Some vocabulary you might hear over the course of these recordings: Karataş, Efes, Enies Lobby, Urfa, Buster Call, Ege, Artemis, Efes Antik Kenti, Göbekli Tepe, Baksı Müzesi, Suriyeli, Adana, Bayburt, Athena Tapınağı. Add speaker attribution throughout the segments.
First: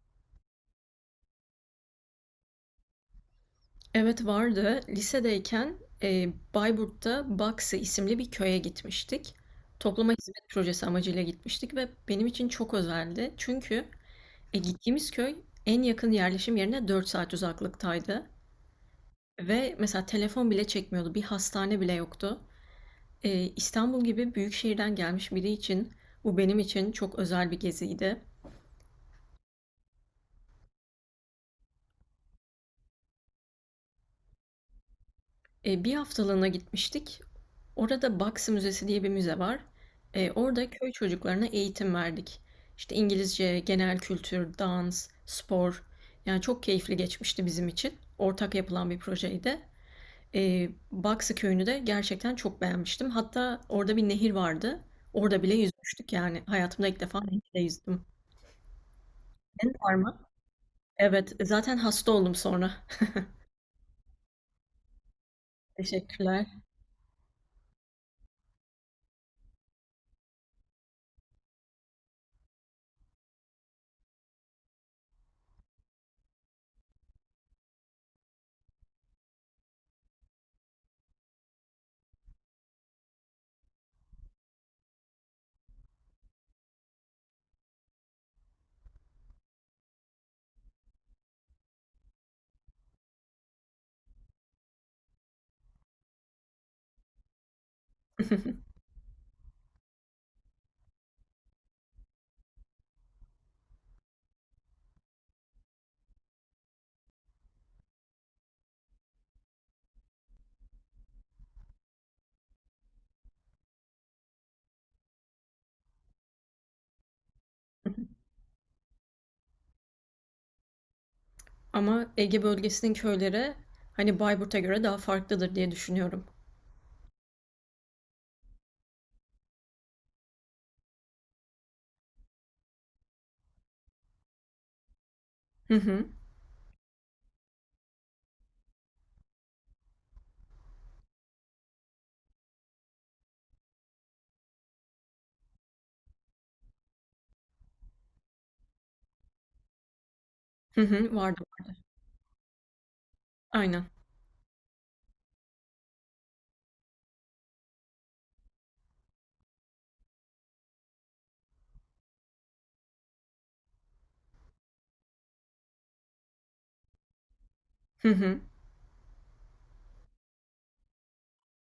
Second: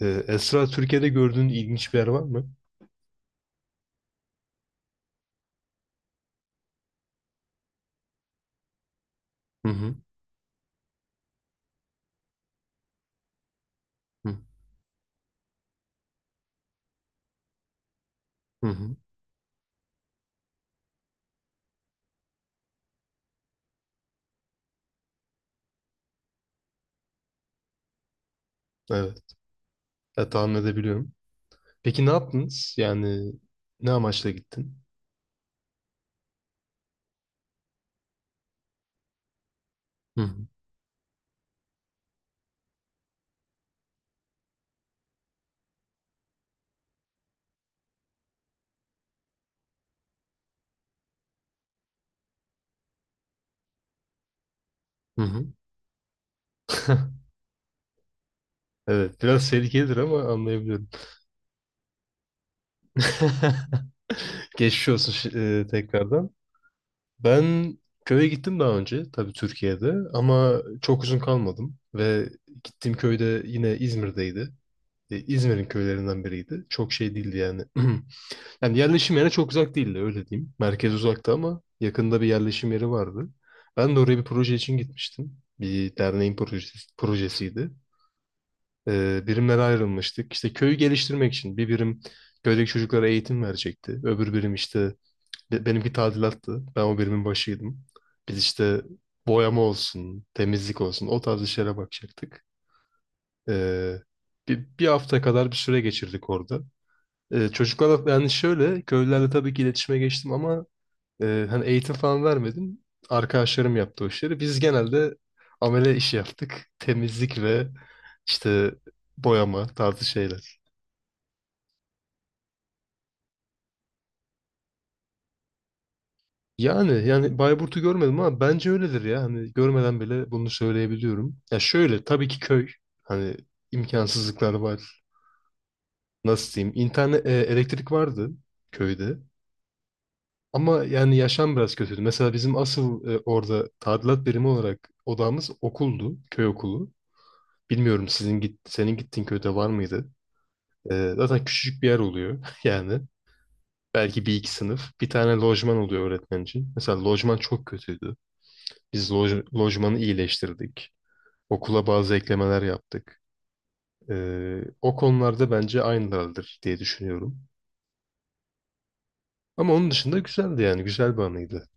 Speaker 1: Esra, Türkiye'de gördüğün ilginç bir yer var mı?
Speaker 2: Evet vardı. Lisedeyken, Bayburt'ta Baksı isimli bir köye gitmiştik.
Speaker 1: Hı hı.
Speaker 2: Topluma hizmet projesi amacıyla gitmiştik ve benim için çok özeldi. Çünkü
Speaker 1: Hı
Speaker 2: gittiğimiz köy en yakın yerleşim yerine 4 saat uzaklıktaydı.
Speaker 1: hı. Hı.
Speaker 2: Ve mesela telefon bile çekmiyordu. Bir hastane bile yoktu. İstanbul gibi büyük şehirden gelmiş biri için bu benim için çok özel bir geziydi.
Speaker 1: Evet. Ya, tahmin edebiliyorum. Peki ne yaptınız? Yani ne amaçla gittin?
Speaker 2: Bir haftalığına gitmiştik. Orada Baksı Müzesi diye bir müze var.
Speaker 1: Hı hı.
Speaker 2: Orada köy çocuklarına eğitim verdik. İşte İngilizce, genel kültür, dans, spor. Yani çok keyifli geçmişti bizim için. Ortak yapılan bir projeydi. Baksı köyünü de gerçekten çok beğenmiştim. Hatta orada bir nehir vardı.
Speaker 1: Hı
Speaker 2: Orada
Speaker 1: hı.
Speaker 2: bile yüzmüştük yani. Hayatımda ilk defa nehirde yüzdüm.
Speaker 1: Evet. Biraz
Speaker 2: Senin var
Speaker 1: tehlikelidir
Speaker 2: mı?
Speaker 1: ama anlayabiliyorum.
Speaker 2: Evet, zaten hasta oldum sonra.
Speaker 1: Geçmiş olsun, tekrardan.
Speaker 2: Teşekkürler.
Speaker 1: Ben köye gittim daha önce. Tabii Türkiye'de. Ama çok uzun kalmadım. Ve gittiğim köyde yine İzmir'deydi. İzmir'in köylerinden biriydi. Çok şey değildi yani. Yani yerleşim yerine çok uzak değildi öyle diyeyim. Merkez uzakta ama yakında bir yerleşim yeri vardı. Ben de oraya bir proje için gitmiştim. Bir derneğin projesiydi. Birimlere ayrılmıştık. İşte köyü geliştirmek için bir birim köydeki çocuklara eğitim verecekti. Öbür birim işte benimki tadilattı. Ben o birimin başıydım. Biz işte boyama olsun, temizlik olsun o tarz işlere bakacaktık. Ee, bir hafta kadar bir süre geçirdik orada. Çocuklarla yani şöyle köylülerle tabii ki iletişime geçtim ama hani eğitim falan vermedim. Arkadaşlarım yaptı o işleri. Biz genelde amele işi yaptık. Temizlik ve işte boyama tarzı şeyler.
Speaker 2: Ama Ege bölgesinin köyleri hani Bayburt'a göre daha farklıdır diye düşünüyorum.
Speaker 1: Yani Bayburt'u görmedim ama bence öyledir ya. Hani görmeden bile bunu söyleyebiliyorum. Ya şöyle tabii ki köy. Hani imkansızlıklar var.
Speaker 2: Hı hı.
Speaker 1: Nasıl diyeyim? İnternet, elektrik vardı köyde. Ama yani yaşam biraz kötüydü. Mesela bizim asıl orada tadilat birimi olarak odamız okuldu, köy okulu. Bilmiyorum sizin git senin gittiğin köyde var mıydı?
Speaker 2: Hı hı,
Speaker 1: Zaten
Speaker 2: vardı.
Speaker 1: küçücük bir yer oluyor yani.
Speaker 2: Aynen.
Speaker 1: Belki bir iki sınıf. Bir tane lojman oluyor öğretmen için. Mesela lojman çok kötüydü. Biz lojmanı iyileştirdik. Okula bazı eklemeler yaptık. O konularda bence aynılardır diye düşünüyorum.
Speaker 2: Hı hı.
Speaker 1: Ama onun dışında güzeldi yani. Güzel bir anıydı.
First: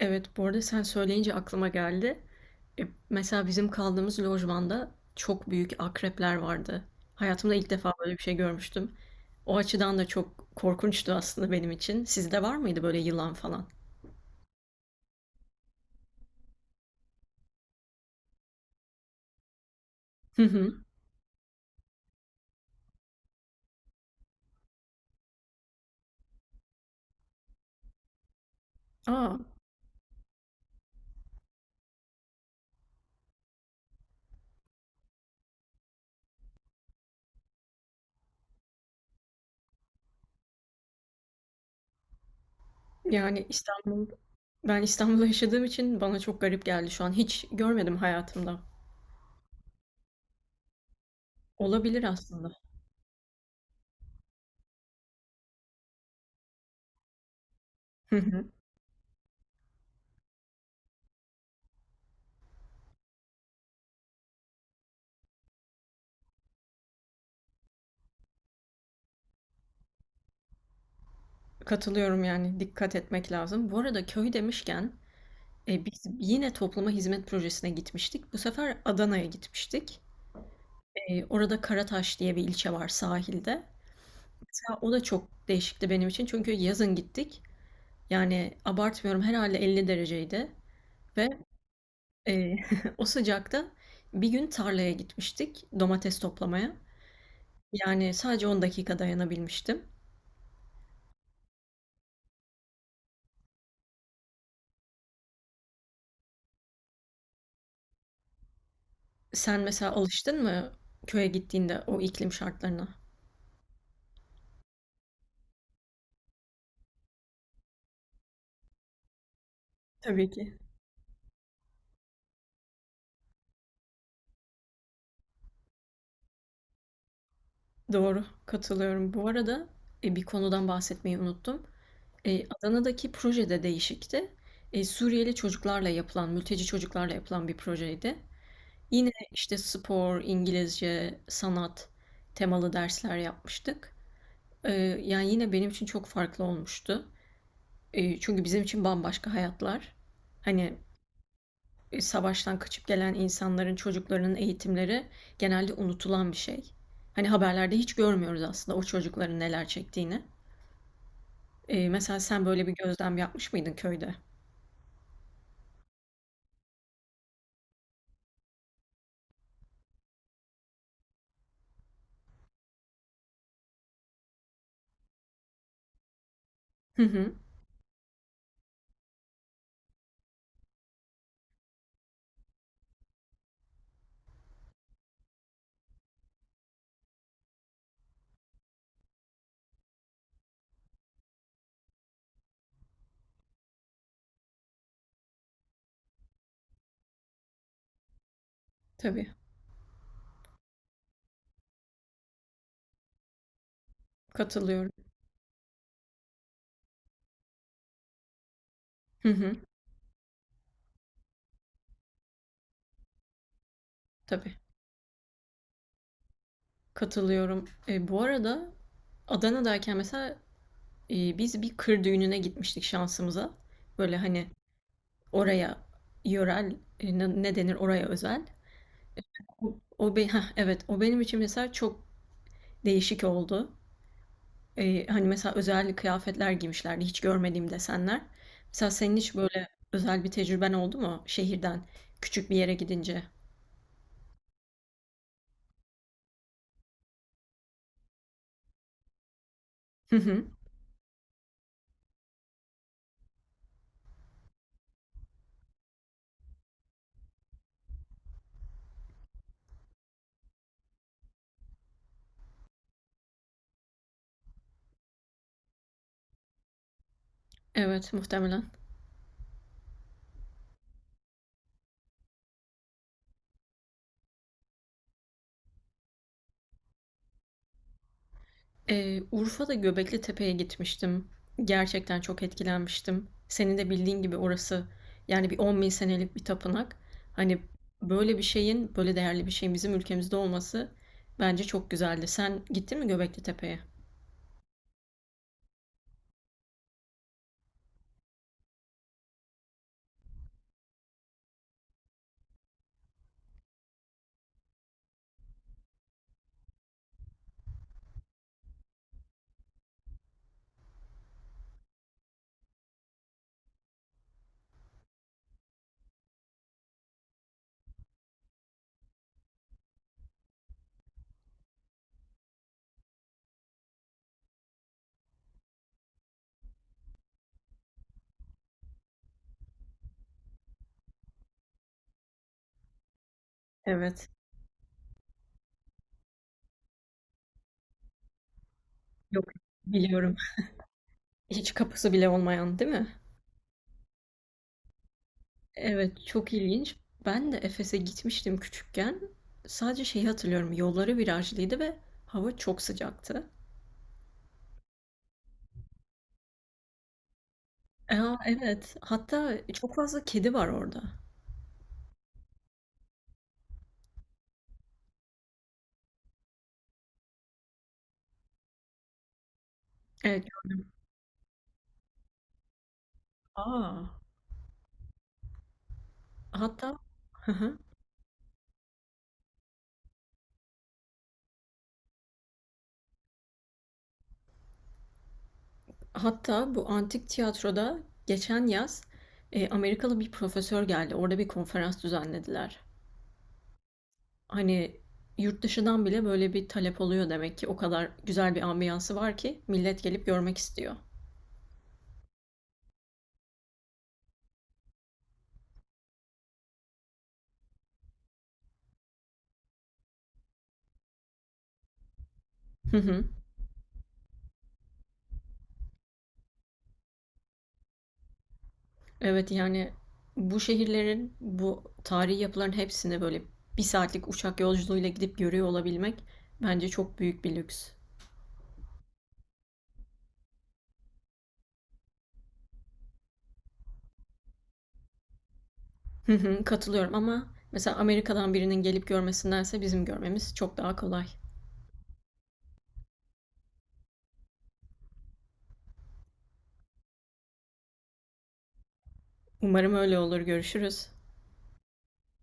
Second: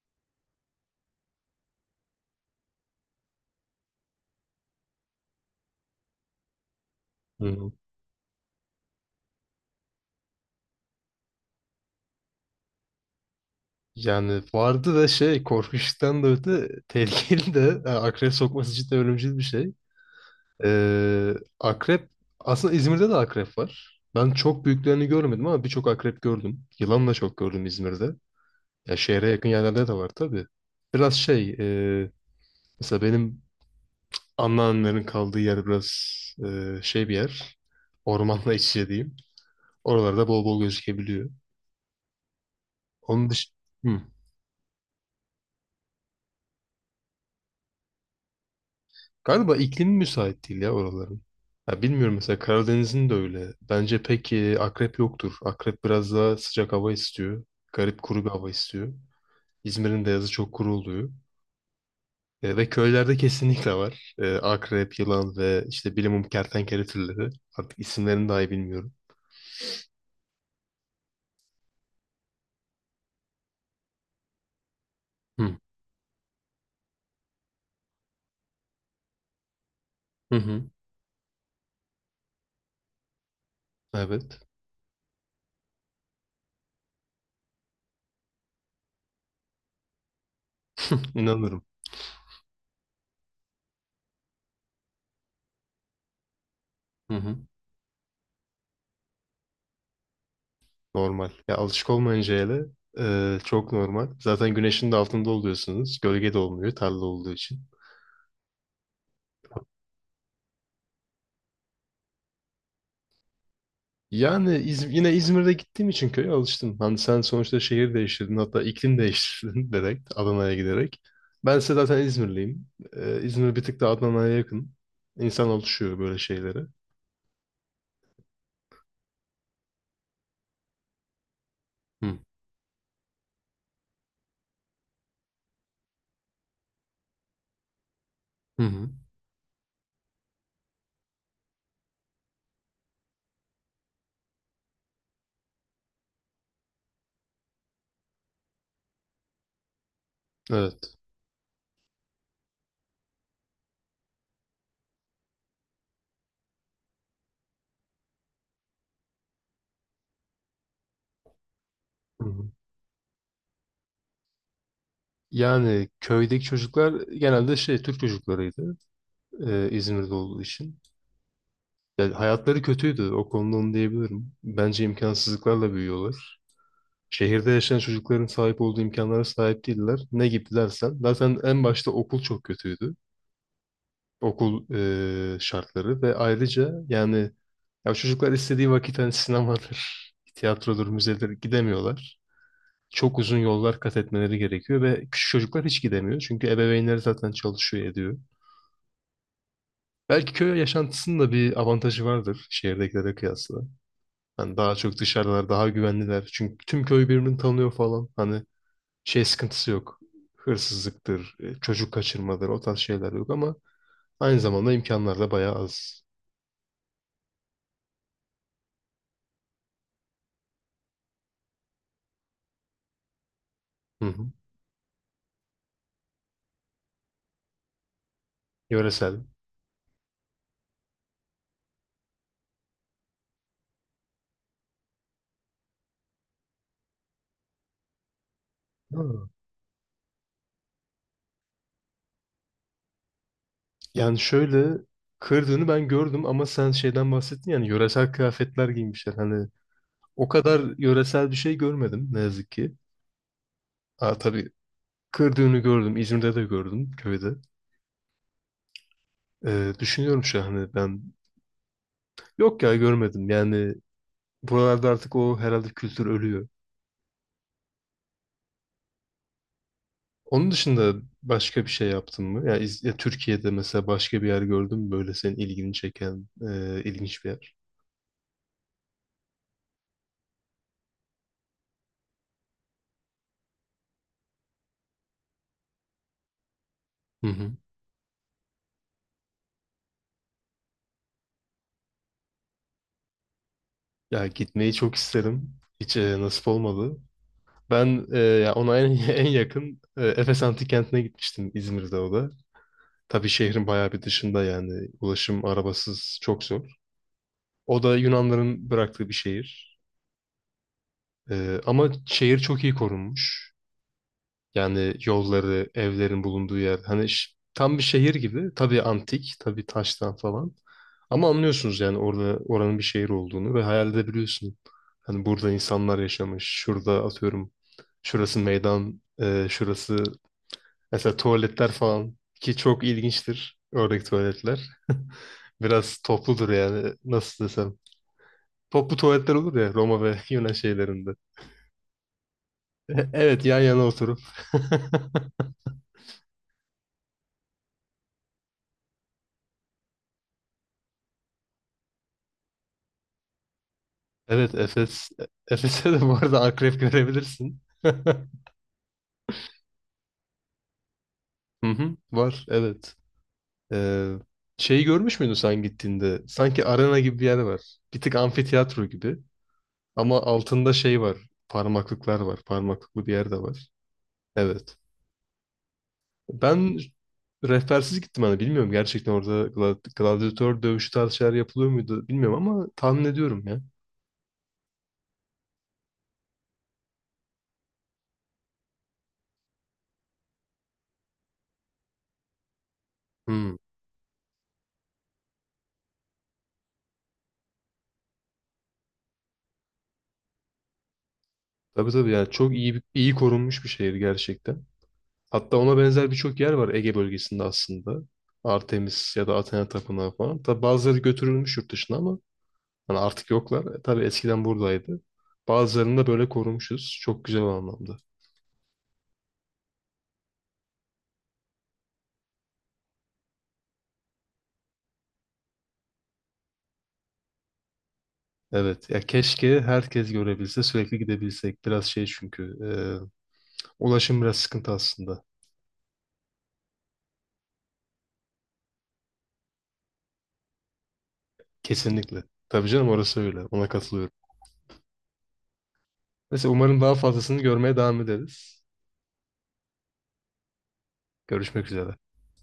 Speaker 2: Evet, bu arada sen söyleyince aklıma geldi. E, Mesela bizim kaldığımız lojmanda çok büyük akrepler vardı. Hayatımda ilk
Speaker 1: Hı.
Speaker 2: defa böyle bir şey görmüştüm. O açıdan da çok korkunçtu aslında benim için. Sizde var mıydı böyle yılan falan?
Speaker 1: Yani vardı da şey korkunçtan da öte tehlikeli de yani akrep sokması cidden ölümcül bir şey.
Speaker 2: Hı hı.
Speaker 1: Ee, akrep aslında İzmir'de de akrep var. Ben çok büyüklerini görmedim ama birçok akrep gördüm. Yılan da çok gördüm İzmir'de. Ya şehre
Speaker 2: Aa,
Speaker 1: yakın yerlerde de var tabii. Biraz şey e, mesela benim anneannemlerin kaldığı yer biraz şey bir yer. Ormanla iç içe diyeyim. Oralarda bol bol gözükebiliyor. Onun
Speaker 2: yani
Speaker 1: dışında...
Speaker 2: Ben İstanbul'da yaşadığım için bana çok garip geldi şu an. Hiç görmedim hayatımda.
Speaker 1: Galiba iklimi müsait değil ya oraların. Ya
Speaker 2: Olabilir
Speaker 1: bilmiyorum mesela
Speaker 2: aslında.
Speaker 1: Karadeniz'in de öyle. Bence pek akrep yoktur. Akrep biraz daha sıcak hava istiyor. Garip
Speaker 2: Hı
Speaker 1: kuru bir
Speaker 2: hı.
Speaker 1: hava istiyor. İzmir'in de yazı çok kuru oluyor. Ve köylerde kesinlikle var. Akrep, yılan ve işte bilimum kertenkele türleri. Artık isimlerini dahi bilmiyorum.
Speaker 2: Katılıyorum yani dikkat etmek lazım. Bu arada köy demişken
Speaker 1: Hı.
Speaker 2: Biz yine topluma hizmet projesine gitmiştik. Bu sefer Adana'ya gitmiştik.
Speaker 1: Hı hı.
Speaker 2: Orada Karataş diye bir ilçe var sahilde.
Speaker 1: Evet.
Speaker 2: Mesela o da çok değişikti benim için çünkü yazın gittik. Yani abartmıyorum herhalde 50 dereceydi ve,
Speaker 1: İnanırım.
Speaker 2: eee, o sıcakta bir gün tarlaya gitmiştik domates toplamaya.
Speaker 1: Hı hı.
Speaker 2: Yani sadece 10 dakika dayanabilmiştim.
Speaker 1: Normal. Ya alışık olmayınca hele çok normal. Zaten güneşin de altında oluyorsunuz. Gölge de olmuyor tarla olduğu için.
Speaker 2: Sen mesela alıştın mı köye gittiğinde o iklim şartlarına?
Speaker 1: Yani yine İzmir'de gittiğim için köye alıştım. Hani sen sonuçta şehir değiştirdin hatta iklim değiştirdin direkt
Speaker 2: Tabii
Speaker 1: Adana'ya
Speaker 2: ki.
Speaker 1: giderek. Ben ise zaten İzmirliyim. İzmir bir tık da Adana'ya yakın. İnsan alışıyor böyle şeylere.
Speaker 2: Doğru, katılıyorum. Bu arada, bir konudan bahsetmeyi unuttum.
Speaker 1: Hı.
Speaker 2: Adana'daki projede değişikti. Suriyeli çocuklarla yapılan, mülteci çocuklarla yapılan bir projeydi.
Speaker 1: Hı hı.
Speaker 2: Yine işte spor, İngilizce, sanat temalı dersler yapmıştık. Eee, Yani yine benim için çok farklı olmuştu. Çünkü bizim için bambaşka hayatlar. Hani
Speaker 1: Evet.
Speaker 2: savaştan kaçıp gelen insanların, çocuklarının eğitimleri genelde unutulan bir şey. Hani haberlerde hiç görmüyoruz aslında o çocukların neler çektiğini. Mesela
Speaker 1: Hı
Speaker 2: sen
Speaker 1: hı.
Speaker 2: böyle bir gözlem yapmış mıydın köyde?
Speaker 1: Yani köydeki çocuklar genelde şey Türk çocuklarıydı İzmir'de olduğu için. Yani hayatları kötüydü o konuda onu diyebilirim. Bence imkansızlıklarla büyüyorlar.
Speaker 2: Hı hı,
Speaker 1: Şehirde yaşayan çocukların sahip olduğu imkanlara sahip değiller. Ne gibi dersen. Zaten en başta okul çok kötüydü. Okul şartları ve ayrıca yani ya çocuklar istediği vakit hani sinemadır, tiyatrodur, müzedir gidemiyorlar. Çok uzun yollar kat etmeleri gerekiyor ve küçük çocuklar hiç gidemiyor. Çünkü ebeveynleri zaten çalışıyor ediyor.
Speaker 2: tabii.
Speaker 1: Belki köy yaşantısının da bir avantajı vardır şehirdekilere kıyasla. Hani daha
Speaker 2: Katılıyorum.
Speaker 1: çok dışarıdalar, daha güvenliler. Çünkü tüm köy birbirini tanıyor falan. Hani şey
Speaker 2: Hı hı.
Speaker 1: sıkıntısı yok. Hırsızlıktır, çocuk kaçırmadır o tarz şeyler yok ama aynı
Speaker 2: Tabii.
Speaker 1: zamanda imkanlar da bayağı az.
Speaker 2: Katılıyorum. Bu arada Adana'dayken mesela biz bir kır düğününe gitmiştik şansımıza.
Speaker 1: Hı
Speaker 2: Böyle
Speaker 1: hı.
Speaker 2: hani oraya yörel ne denir oraya özel.
Speaker 1: Yöresel.
Speaker 2: Evet o benim için mesela çok değişik oldu. Hani mesela özel kıyafetler giymişlerdi hiç görmediğim desenler. Mesela
Speaker 1: Ha.
Speaker 2: senin hiç böyle özel bir tecrüben oldu mu şehirden küçük bir yere gidince?
Speaker 1: Yani şöyle kırdığını ben gördüm ama sen şeyden bahsettin yani yöresel kıyafetler giymişler. Hani
Speaker 2: Hı
Speaker 1: o
Speaker 2: hı.
Speaker 1: kadar yöresel bir şey görmedim ne yazık ki. Aa, tabii kırdığını gördüm. İzmir'de de gördüm köyde. Düşünüyorum şu an hani ben yok ya görmedim. Yani buralarda artık o herhalde kültür ölüyor.
Speaker 2: Evet muhtemelen.
Speaker 1: Onun dışında başka bir şey yaptın mı? Ya, Türkiye'de mesela başka bir yer gördün mü böyle senin ilgini çeken ilginç bir yer?
Speaker 2: Urfa'da Göbekli Tepe'ye gitmiştim. Gerçekten çok etkilenmiştim. Senin de bildiğin gibi orası yani bir 10 bin senelik bir tapınak.
Speaker 1: Hı hı.
Speaker 2: Hani böyle bir şeyin, böyle değerli bir şeyin bizim ülkemizde olması bence çok güzeldi. Sen gittin mi Göbekli Tepe'ye?
Speaker 1: Ya gitmeyi çok isterim. Hiç nasip olmadı. Ben, en yakın Efes Antik Kenti'ne gitmiştim İzmir'de o da. Tabii şehrin bayağı bir dışında yani ulaşım arabasız çok zor. O da Yunanların bıraktığı bir şehir. Ama şehir çok iyi korunmuş. Yani yolları, evlerin bulunduğu yer. Hani tam bir şehir gibi. Tabii antik, tabii taştan falan. Ama anlıyorsunuz yani orada oranın bir şehir olduğunu ve hayal edebiliyorsun. Hani burada insanlar yaşamış. Şurada atıyorum. Şurası meydan, şurası mesela tuvaletler falan ki çok ilginçtir oradaki
Speaker 2: Evet.
Speaker 1: tuvaletler. Biraz topludur yani nasıl desem. Toplu tuvaletler
Speaker 2: Yok,
Speaker 1: olur ya Roma ve
Speaker 2: biliyorum.
Speaker 1: Yunan şeylerinde.
Speaker 2: Hiç kapısı bile olmayan, değil mi?
Speaker 1: Evet, yan yana oturup.
Speaker 2: Evet, çok ilginç. Ben de Efes'e gitmiştim küçükken. Sadece şeyi hatırlıyorum. Yolları virajlıydı ve hava çok sıcaktı.
Speaker 1: Evet, Efes'e de bu arada akrep görebilirsin.
Speaker 2: A, evet. Hatta çok fazla kedi var orada.
Speaker 1: Hı hı, var evet. Ee, Şeyi görmüş müydün sen gittiğinde? Sanki arena gibi bir yer var. Bir tık amfiteyatro gibi. Ama
Speaker 2: Evet.
Speaker 1: altında şey var. Parmaklıklar var. Parmaklıklı bir yer de var.
Speaker 2: A!
Speaker 1: Evet. Ben
Speaker 2: Hatta. Hı hı.
Speaker 1: rehbersiz gittim hani bilmiyorum gerçekten orada gladyatör dövüşü tarzı şeyler yapılıyor muydu bilmiyorum ama tahmin ediyorum ya.
Speaker 2: Hatta bu antik tiyatroda geçen yaz, Amerikalı bir profesör geldi. Orada bir konferans düzenlediler.
Speaker 1: Hmm.
Speaker 2: Hani, yurt dışından bile böyle bir talep oluyor demek ki. O kadar güzel bir ambiyansı var ki millet gelip görmek istiyor.
Speaker 1: Tabii, tabii, yani çok iyi korunmuş bir şehir gerçekten. Hatta ona benzer birçok yer var Ege bölgesinde aslında. Artemis ya da Athena Tapınağı falan. Tabii bazıları götürülmüş yurt dışına ama
Speaker 2: Hı
Speaker 1: hani
Speaker 2: hı.
Speaker 1: artık yoklar. Tabii eskiden buradaydı. Bazılarını da böyle korumuşuz. Çok güzel o anlamda.
Speaker 2: Evet, yani, bu şehirlerin, bu tarihi yapıların hepsini böyle bir saatlik uçak yolculuğuyla gidip görüyor olabilmek bence çok büyük bir lüks.
Speaker 1: Evet ya keşke herkes görebilse sürekli gidebilsek. Biraz şey çünkü ulaşım biraz sıkıntı aslında.
Speaker 2: Hı hı, katılıyorum ama mesela Amerika'dan birinin gelip görmesindense bizim görmemiz çok daha kolay.
Speaker 1: Kesinlikle. Tabii canım orası öyle. Ona katılıyorum. Neyse umarım daha fazlasını görmeye devam ederiz.
Speaker 2: Umarım öyle olur. Görüşürüz.
Speaker 1: Görüşmek üzere.